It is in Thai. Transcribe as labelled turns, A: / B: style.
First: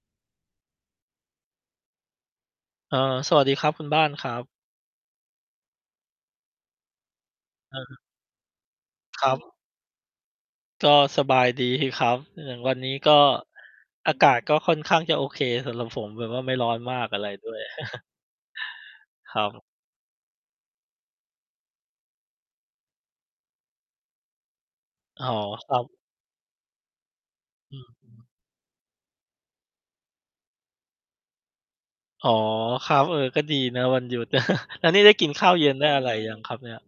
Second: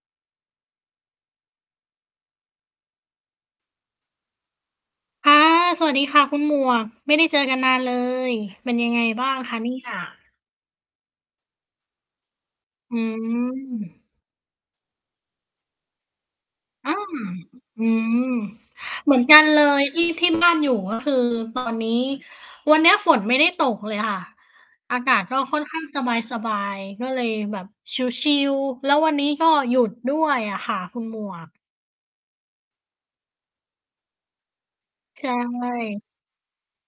A: เอ่อ สวัสดีครับคุณบ้านครับ
B: ค่ะ สวัสดีค่ะคุณหมวก ไม่ได้เจอกันนา
A: เ
B: นเล
A: ออ
B: ย เป็นยังไง
A: ค
B: บ
A: ร
B: ้างค
A: ับ
B: ะเนี่ย?
A: ก็สบาย ดี ครับ อย่างวันนี
B: อ
A: ้
B: ื
A: ก็
B: ม
A: อากาศก็ค่อนข้างจะโอเคสำหรับผม แบบว่าไม่ร้อน
B: อื
A: มาก
B: ม
A: อะไรด้วย
B: อืม เหมือน
A: ค
B: กั
A: ร
B: นเล
A: ับ
B: ย ที่ ที่บ้านอยู่ก็คือ ตอน นี้ วันเนี้ยฝนไม่ได้ตกเลยค่ะ อากา
A: อ
B: ศ
A: ๋อ
B: ก็ค่อน
A: คร
B: ข
A: ั
B: ้า
A: บ
B: งสบาย ๆ ก็เลยแบบ
A: อืม
B: ช
A: ๆ
B: ิล ๆ แล้ววันนี้ก็หยุดด้วยอะค่ะคุณหมวก
A: อ๋อ ครับ เออ ก็ดีนะวันหยุด แล้วนี่ได้
B: ใช
A: กิน
B: ่
A: ข้าวเย็น ได้อะไรยังครับเนี่ย?